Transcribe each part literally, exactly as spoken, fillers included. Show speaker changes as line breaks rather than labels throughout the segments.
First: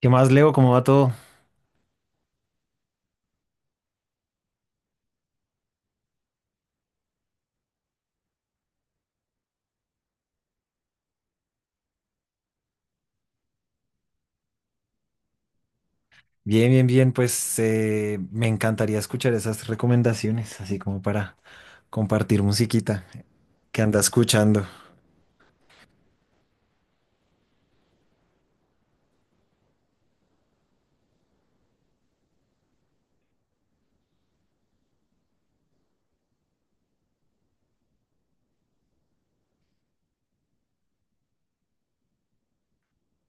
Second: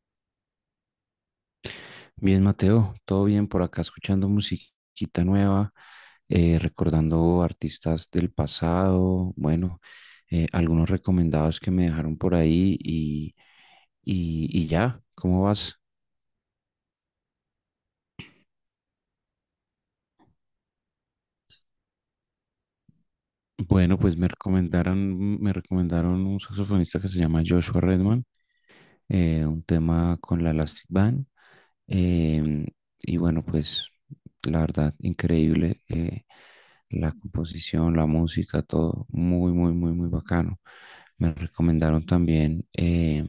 ¿Qué más, Leo? ¿Cómo va todo?
Bien, Mateo, todo bien por acá, escuchando musiquita nueva, eh, recordando artistas del pasado, bueno, eh, algunos recomendados que me dejaron por ahí y, y, y ya, ¿cómo vas?
Bien, bien, bien. Pues eh, me encantaría escuchar esas recomendaciones, así como para compartir musiquita que
Bueno,
anda
pues me
escuchando.
recomendaron, me recomendaron un saxofonista que se llama Joshua Redman, eh, un tema con la Elastic Band. Em, y bueno, pues la verdad, increíble. Eh, la composición, la música, todo muy, muy, muy, muy bacano. Me recomendaron también eh,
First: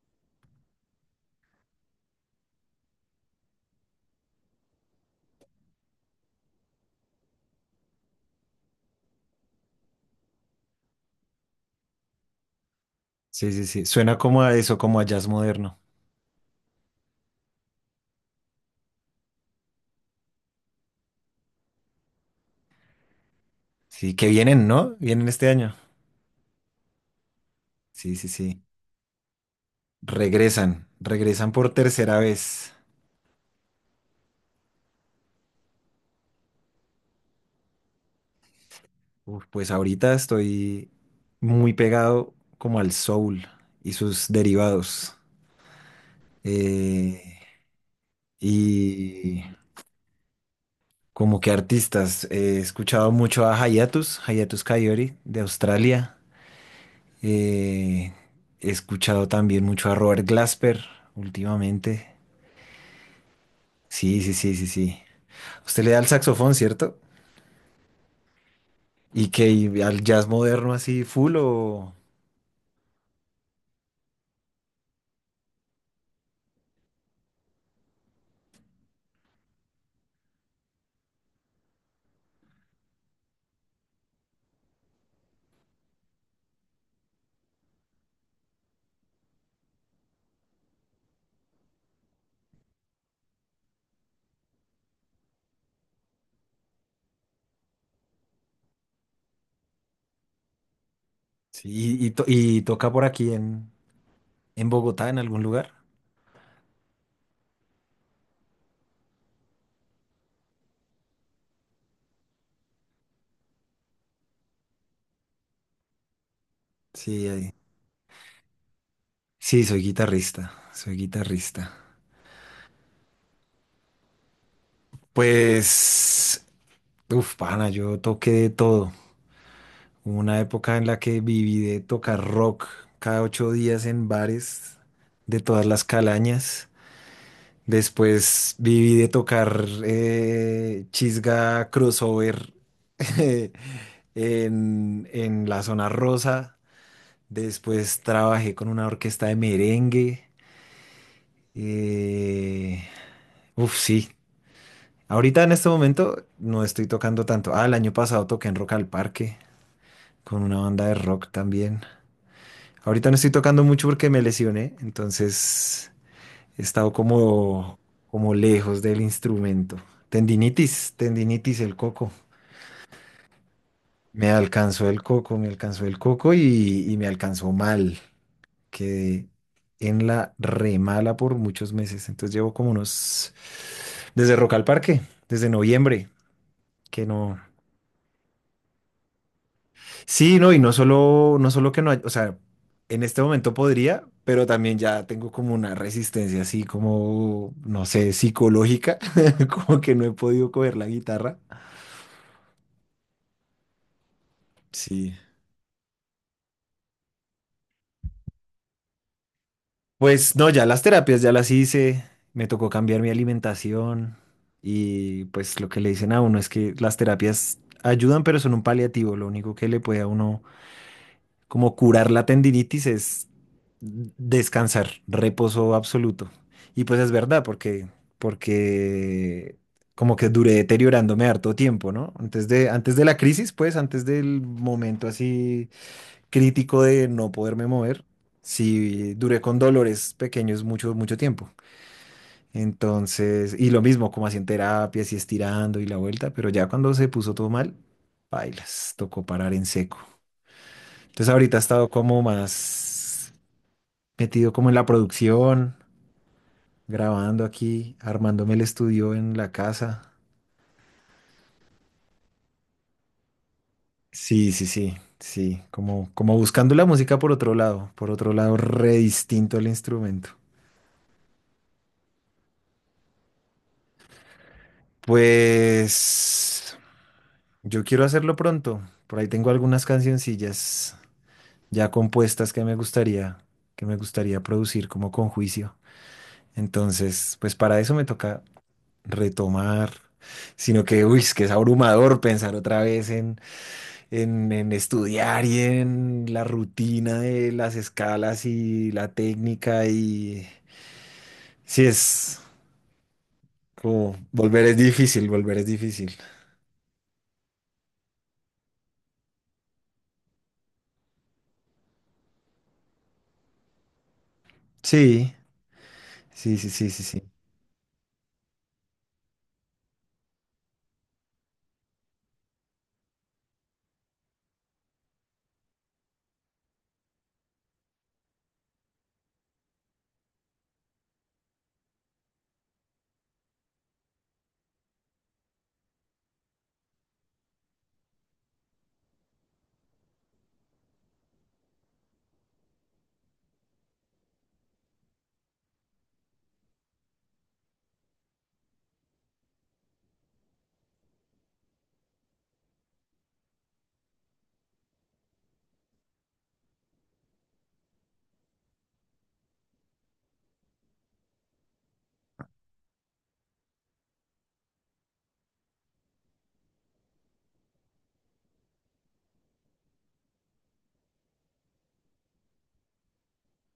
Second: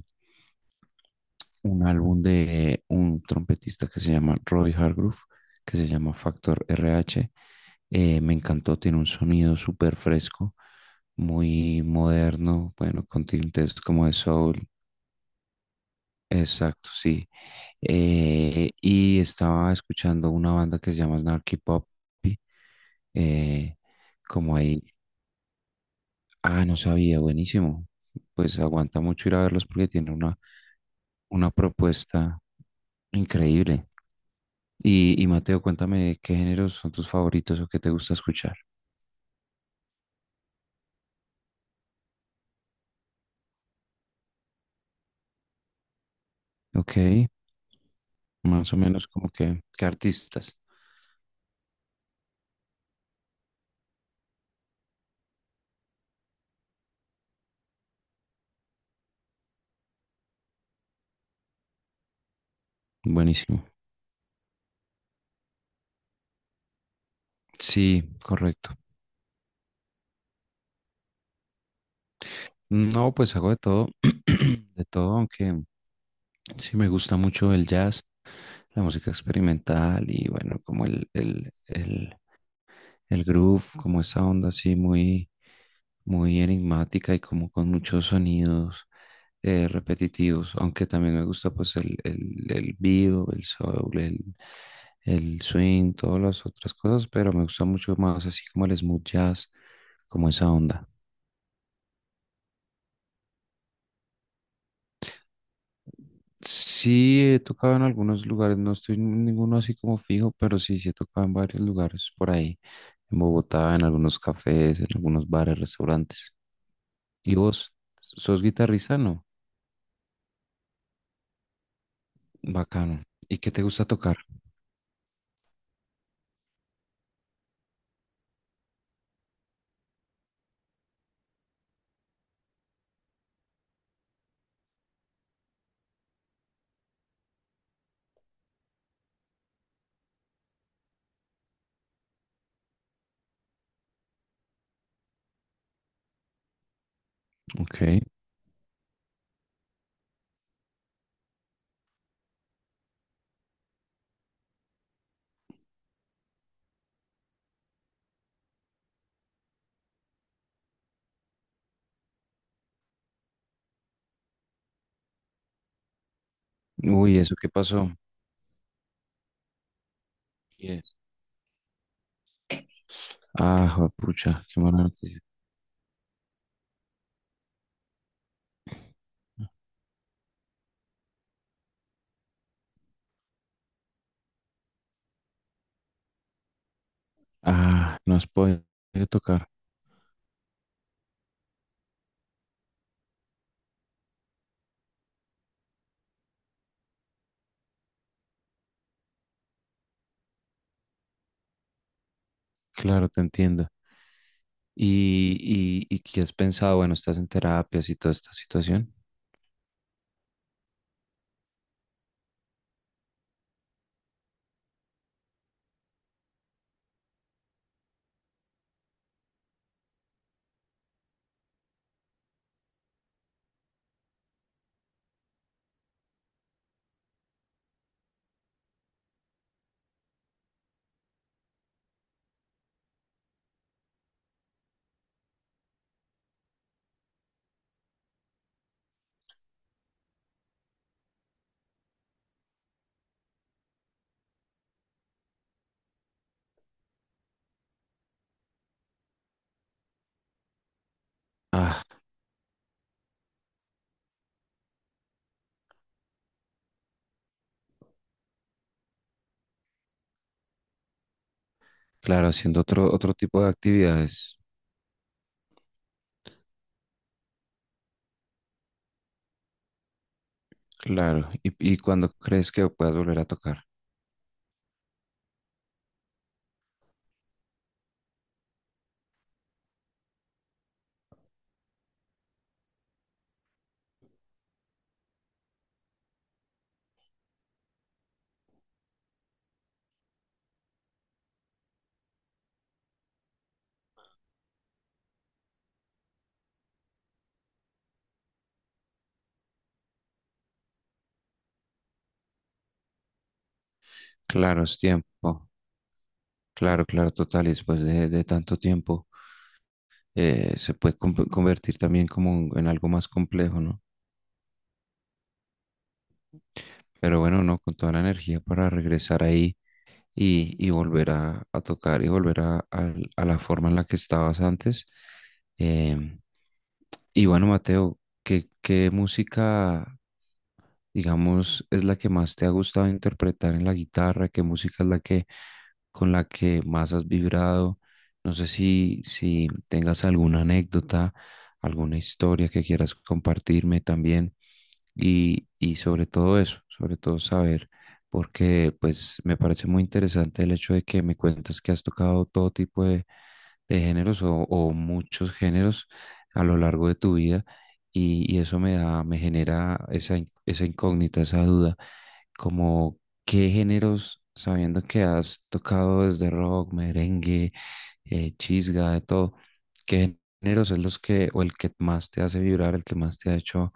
un álbum de un trompetista que se llama Roy Hargrove, que se llama Factor R H. Eh, me encantó, tiene un sonido súper fresco, muy moderno, bueno, con
Sí, sí,
tintes
sí.
como de
Suena como a
soul.
eso, como a jazz moderno.
Exacto, sí. Eh, y estaba escuchando una banda que se llama Snarky Puppy. eh,
Sí, que
Como
vienen,
ahí,
¿no? Vienen este año.
ah, no sabía, buenísimo.
Sí, sí,
Pues
sí.
aguanta mucho ir a verlos porque tiene una,
Regresan, regresan
una
por tercera
propuesta
vez.
increíble. Y, y Mateo, cuéntame qué géneros son tus favoritos o qué te gusta escuchar.
Uf, pues ahorita estoy muy pegado como al soul y sus derivados.
Ok,
Eh,
más o menos como
y
que, qué artistas.
como que artistas, eh, he escuchado mucho a Hayatus, Hayatus Kaiori de Australia. Eh, he escuchado también mucho a Robert Glasper últimamente.
Buenísimo.
Sí, sí, sí, sí, sí. Usted le da al saxofón, ¿cierto?
Sí, correcto.
¿Y que y al jazz moderno así full o...?
No, pues hago de todo, de todo, aunque sí, me gusta mucho el jazz, la música experimental y bueno, como el, el, el, el groove, como esa onda así muy, muy enigmática y como con muchos sonidos eh, repetitivos, aunque también me gusta pues el, el, el vivo, el soul, el, el swing, todas las otras cosas, pero me gusta mucho más así como el smooth jazz, como esa onda.
Sí, y, y to- y toca por aquí en, en Bogotá, en algún lugar.
Sí, he tocado en algunos lugares, no estoy en ninguno así como fijo, pero sí, sí he tocado en varios lugares por ahí, en Bogotá, en algunos cafés, en algunos bares, restaurantes.
Sí,
¿Y
ahí.
vos? ¿Sos guitarrista? No.
Sí, soy guitarrista, soy guitarrista.
Bacano. ¿Y qué te gusta tocar?
Pues, uf, pana, yo toqué de todo. Hubo una época en la que viví de tocar rock cada ocho días en bares de todas las calañas. Después viví de tocar eh, chisga crossover en, en la zona rosa.
Ok.
Después trabajé con una orquesta de merengue. Eh, uf, sí. Ahorita en este momento no estoy tocando tanto. Ah, el año pasado toqué en Rock al Parque con una banda de rock también. Ahorita no estoy tocando mucho porque me lesioné, entonces he estado
Uy, ¿eso qué
como,
pasó?
como lejos del instrumento.
¿Qué?
Tendinitis, tendinitis, el coco.
Ah,
Me
juepucha, qué mala
alcanzó el
noticia.
coco, me alcanzó el coco y, y me alcanzó mal. Quedé en la remala por muchos meses. Entonces llevo como unos, desde Rock al Parque, desde noviembre, que no.
Ah, no has podido tocar.
Sí, no, y no solo, no solo que no hay, o sea, en este momento podría, pero también ya tengo como una resistencia así como, no sé, psicológica, como que no he podido coger la guitarra.
Claro, te entiendo.
Sí.
¿Y, y, y qué has pensado? Bueno, estás en terapias y toda esta situación.
Pues no, ya las terapias ya las hice, me tocó cambiar mi alimentación y pues lo que le dicen a uno es que las terapias ayudan, pero son un paliativo, lo único que le puede a uno como curar la tendinitis es descansar, reposo absoluto. Y pues es verdad, porque, porque como que duré deteriorándome harto tiempo, ¿no? Antes de, antes de la crisis, pues, antes del momento así crítico de no poderme mover, sí duré con dolores pequeños mucho, mucho tiempo. Entonces, y lo mismo, como así en terapia, así estirando y la vuelta, pero ya cuando se puso todo mal, bailas, tocó parar en seco. Entonces ahorita he
Ah,
estado como más metido como en la producción, grabando aquí, armándome el estudio en la casa.
claro, haciendo otro, otro tipo de actividades.
Sí, sí, sí, sí, como, como buscando la música por otro lado, por otro lado re distinto al instrumento.
Claro. ¿Y, y cuándo crees que puedas volver a tocar?
Pues yo quiero hacerlo pronto. Por ahí tengo algunas cancioncillas ya compuestas que me gustaría, que me gustaría producir como con juicio. Entonces, pues para eso me toca retomar, sino que, uy, es que es abrumador pensar otra vez en, en, en estudiar y en la rutina de las escalas y la técnica y sí es como
Claro,
volver es
es
difícil,
tiempo.
volver es difícil.
Claro, claro, total. Y después de, de tanto tiempo, eh, se puede com- convertir también como un- en algo más complejo, ¿no?
Sí, sí, sí, sí, sí,
Pero
sí,
bueno, no, con toda la energía para regresar ahí y, y volver a, a tocar y volver a, al- a la forma en la que estabas antes. Em, y bueno, Mateo, ¿qué, qué música, digamos, es la que más te ha gustado interpretar en la guitarra? ¿Qué música es la que con la que más has vibrado? No sé si, si tengas alguna anécdota, alguna historia que quieras compartirme también y, y sobre todo eso, sobre todo saber, porque pues me parece muy interesante el hecho de que me cuentas que has tocado todo tipo de de géneros o, o muchos géneros a lo largo de tu vida y, y eso me da, me genera esa, in- esa incógnita, esa duda, como qué géneros, sabiendo que has tocado desde rock, merengue, eh, chisga, de todo, qué géneros es los que o el que más te hace vibrar, el que más te ha hecho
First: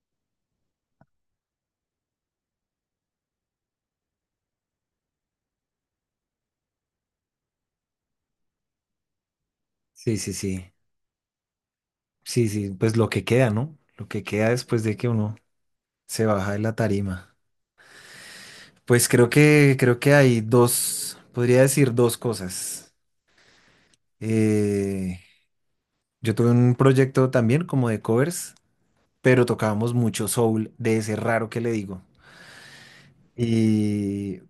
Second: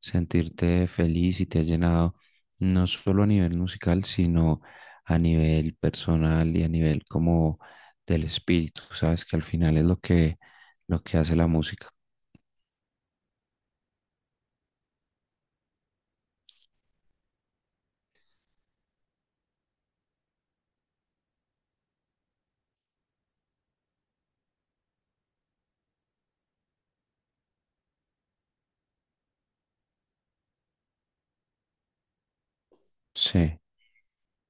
sentirte feliz y te ha llenado, no solo a nivel musical, sino a nivel personal y a nivel como del espíritu, ¿sabes? Que al final es lo
sí, sí,
que,
sí,
lo que hace la música.
sí, sí, pues lo que queda, ¿no? Lo que queda después de que uno se baja de la tarima. Pues creo que, creo que hay dos, podría decir dos cosas. Eh, Yo tuve un proyecto también como de covers, pero tocábamos mucho soul, de ese raro que le digo.
Sí,
Y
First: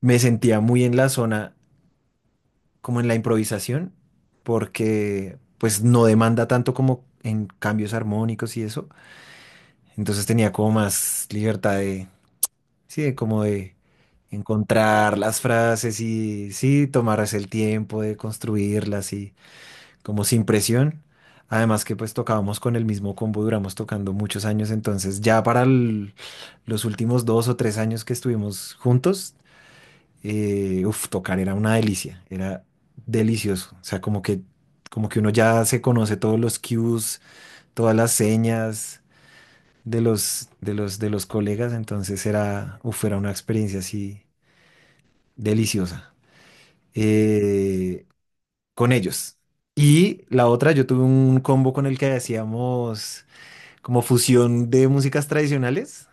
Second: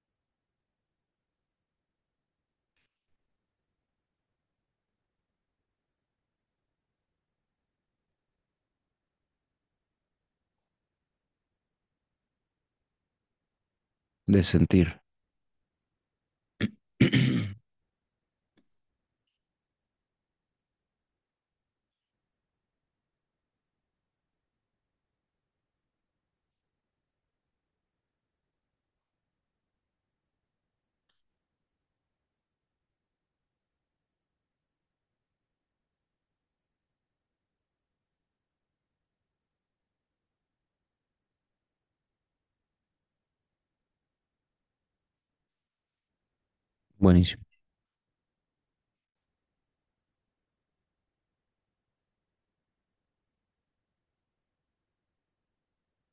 me sentía muy en la zona, como en la improvisación, porque pues no demanda tanto como en cambios armónicos y eso. Entonces tenía como más libertad de, sí, de como de
de sentir.
encontrar las frases y sí, tomarse el tiempo de construirlas y como sin presión. Además que pues tocábamos con el mismo combo, duramos tocando muchos años, entonces ya para el- los últimos dos o tres años que estuvimos juntos, eh, uf, tocar era una delicia, era delicioso. O sea, como que, como que uno ya se conoce todos los cues, todas las señas de los, de los, de los colegas, entonces era, uf, era una experiencia así deliciosa.
Buenísimo.
Eh, con ellos. Y la otra, yo tuve un combo con el que hacíamos como fusión de músicas tradicionales.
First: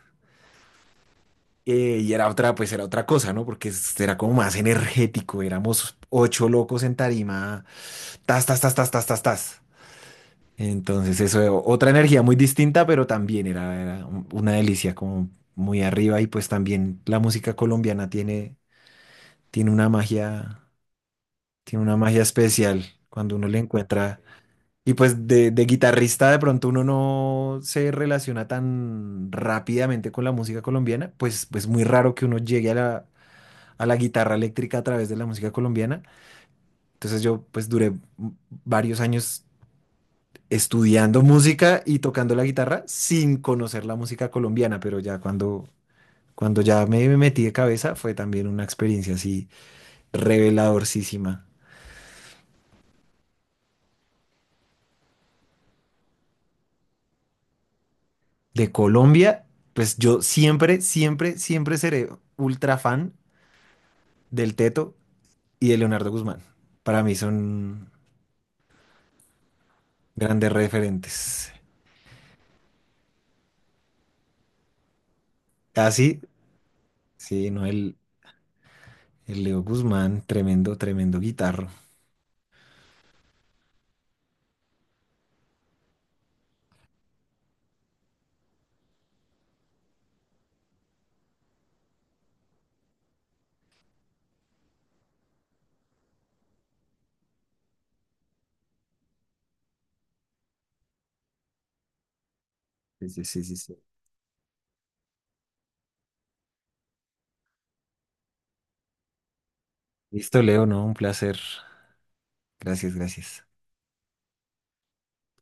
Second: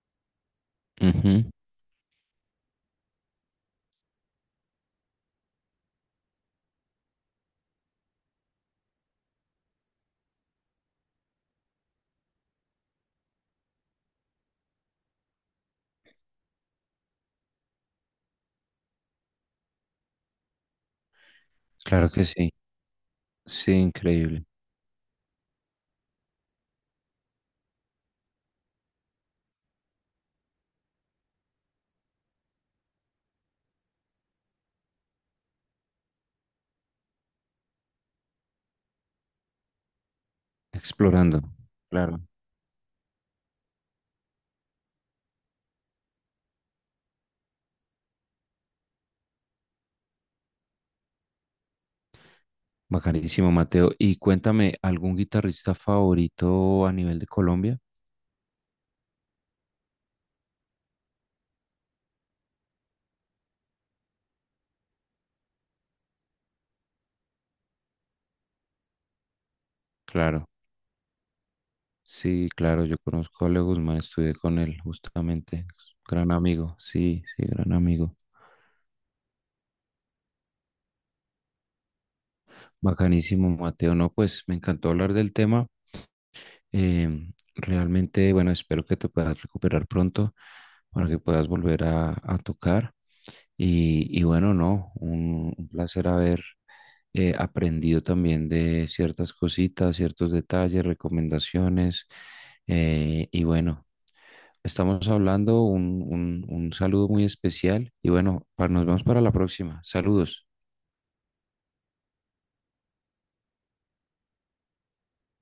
Ujú.
eh, y era otra, pues era otra cosa, ¿no? Porque es- era como más energético. Éramos ocho locos en tarima. Tas, tas, tas, tas, tas, tas, tas. Entonces, eso, otra energía muy distinta, pero también era, era un- una delicia, como muy arriba. Y pues también la música colombiana tiene, tiene una magia, tiene una
Claro
magia
que sí.
especial cuando uno le
Sí,
encuentra.
increíble.
Y pues de, de guitarrista de pronto uno no se relaciona tan rápidamente con la música colombiana, pues pues muy raro que uno llegue a la, a la guitarra eléctrica a través de la música colombiana. Entonces yo pues duré m- varios años estudiando
Explorando.
música y
Claro.
tocando la guitarra sin conocer la música colombiana, pero ya cuando, cuando ya me, me metí de cabeza fue también una experiencia así reveladorcísima.
Bacanísimo, Mateo. Y cuéntame, ¿algún guitarrista favorito a nivel de Colombia?
De Colombia, pues yo siempre, siempre, siempre seré ultra fan del Teto y de Leonardo Guzmán. Para mí son
Claro.
grandes referentes.
Sí, claro, yo conozco a Leo Guzmán, estudié con él justamente.
Así,
Gran amigo, sí,
sí,
sí,
sí, no,
gran
el,
amigo.
el Leo Guzmán, tremendo, tremendo guitarro.
Bacanísimo, Mateo. No, pues me encantó hablar del tema. Em, realmente, bueno, espero que te puedas recuperar pronto para que puedas volver a, a tocar. Y, y bueno, no, un, un placer haber eh, aprendido también de ciertas cositas, ciertos detalles, recomendaciones.
Sí, sí,
Eh, y
sí, sí, sí.
bueno, estamos hablando un, un un saludo muy especial. Y bueno, pa- nos vemos para la próxima.
Listo,
Saludos.
Leo, no, un placer. Gracias, gracias.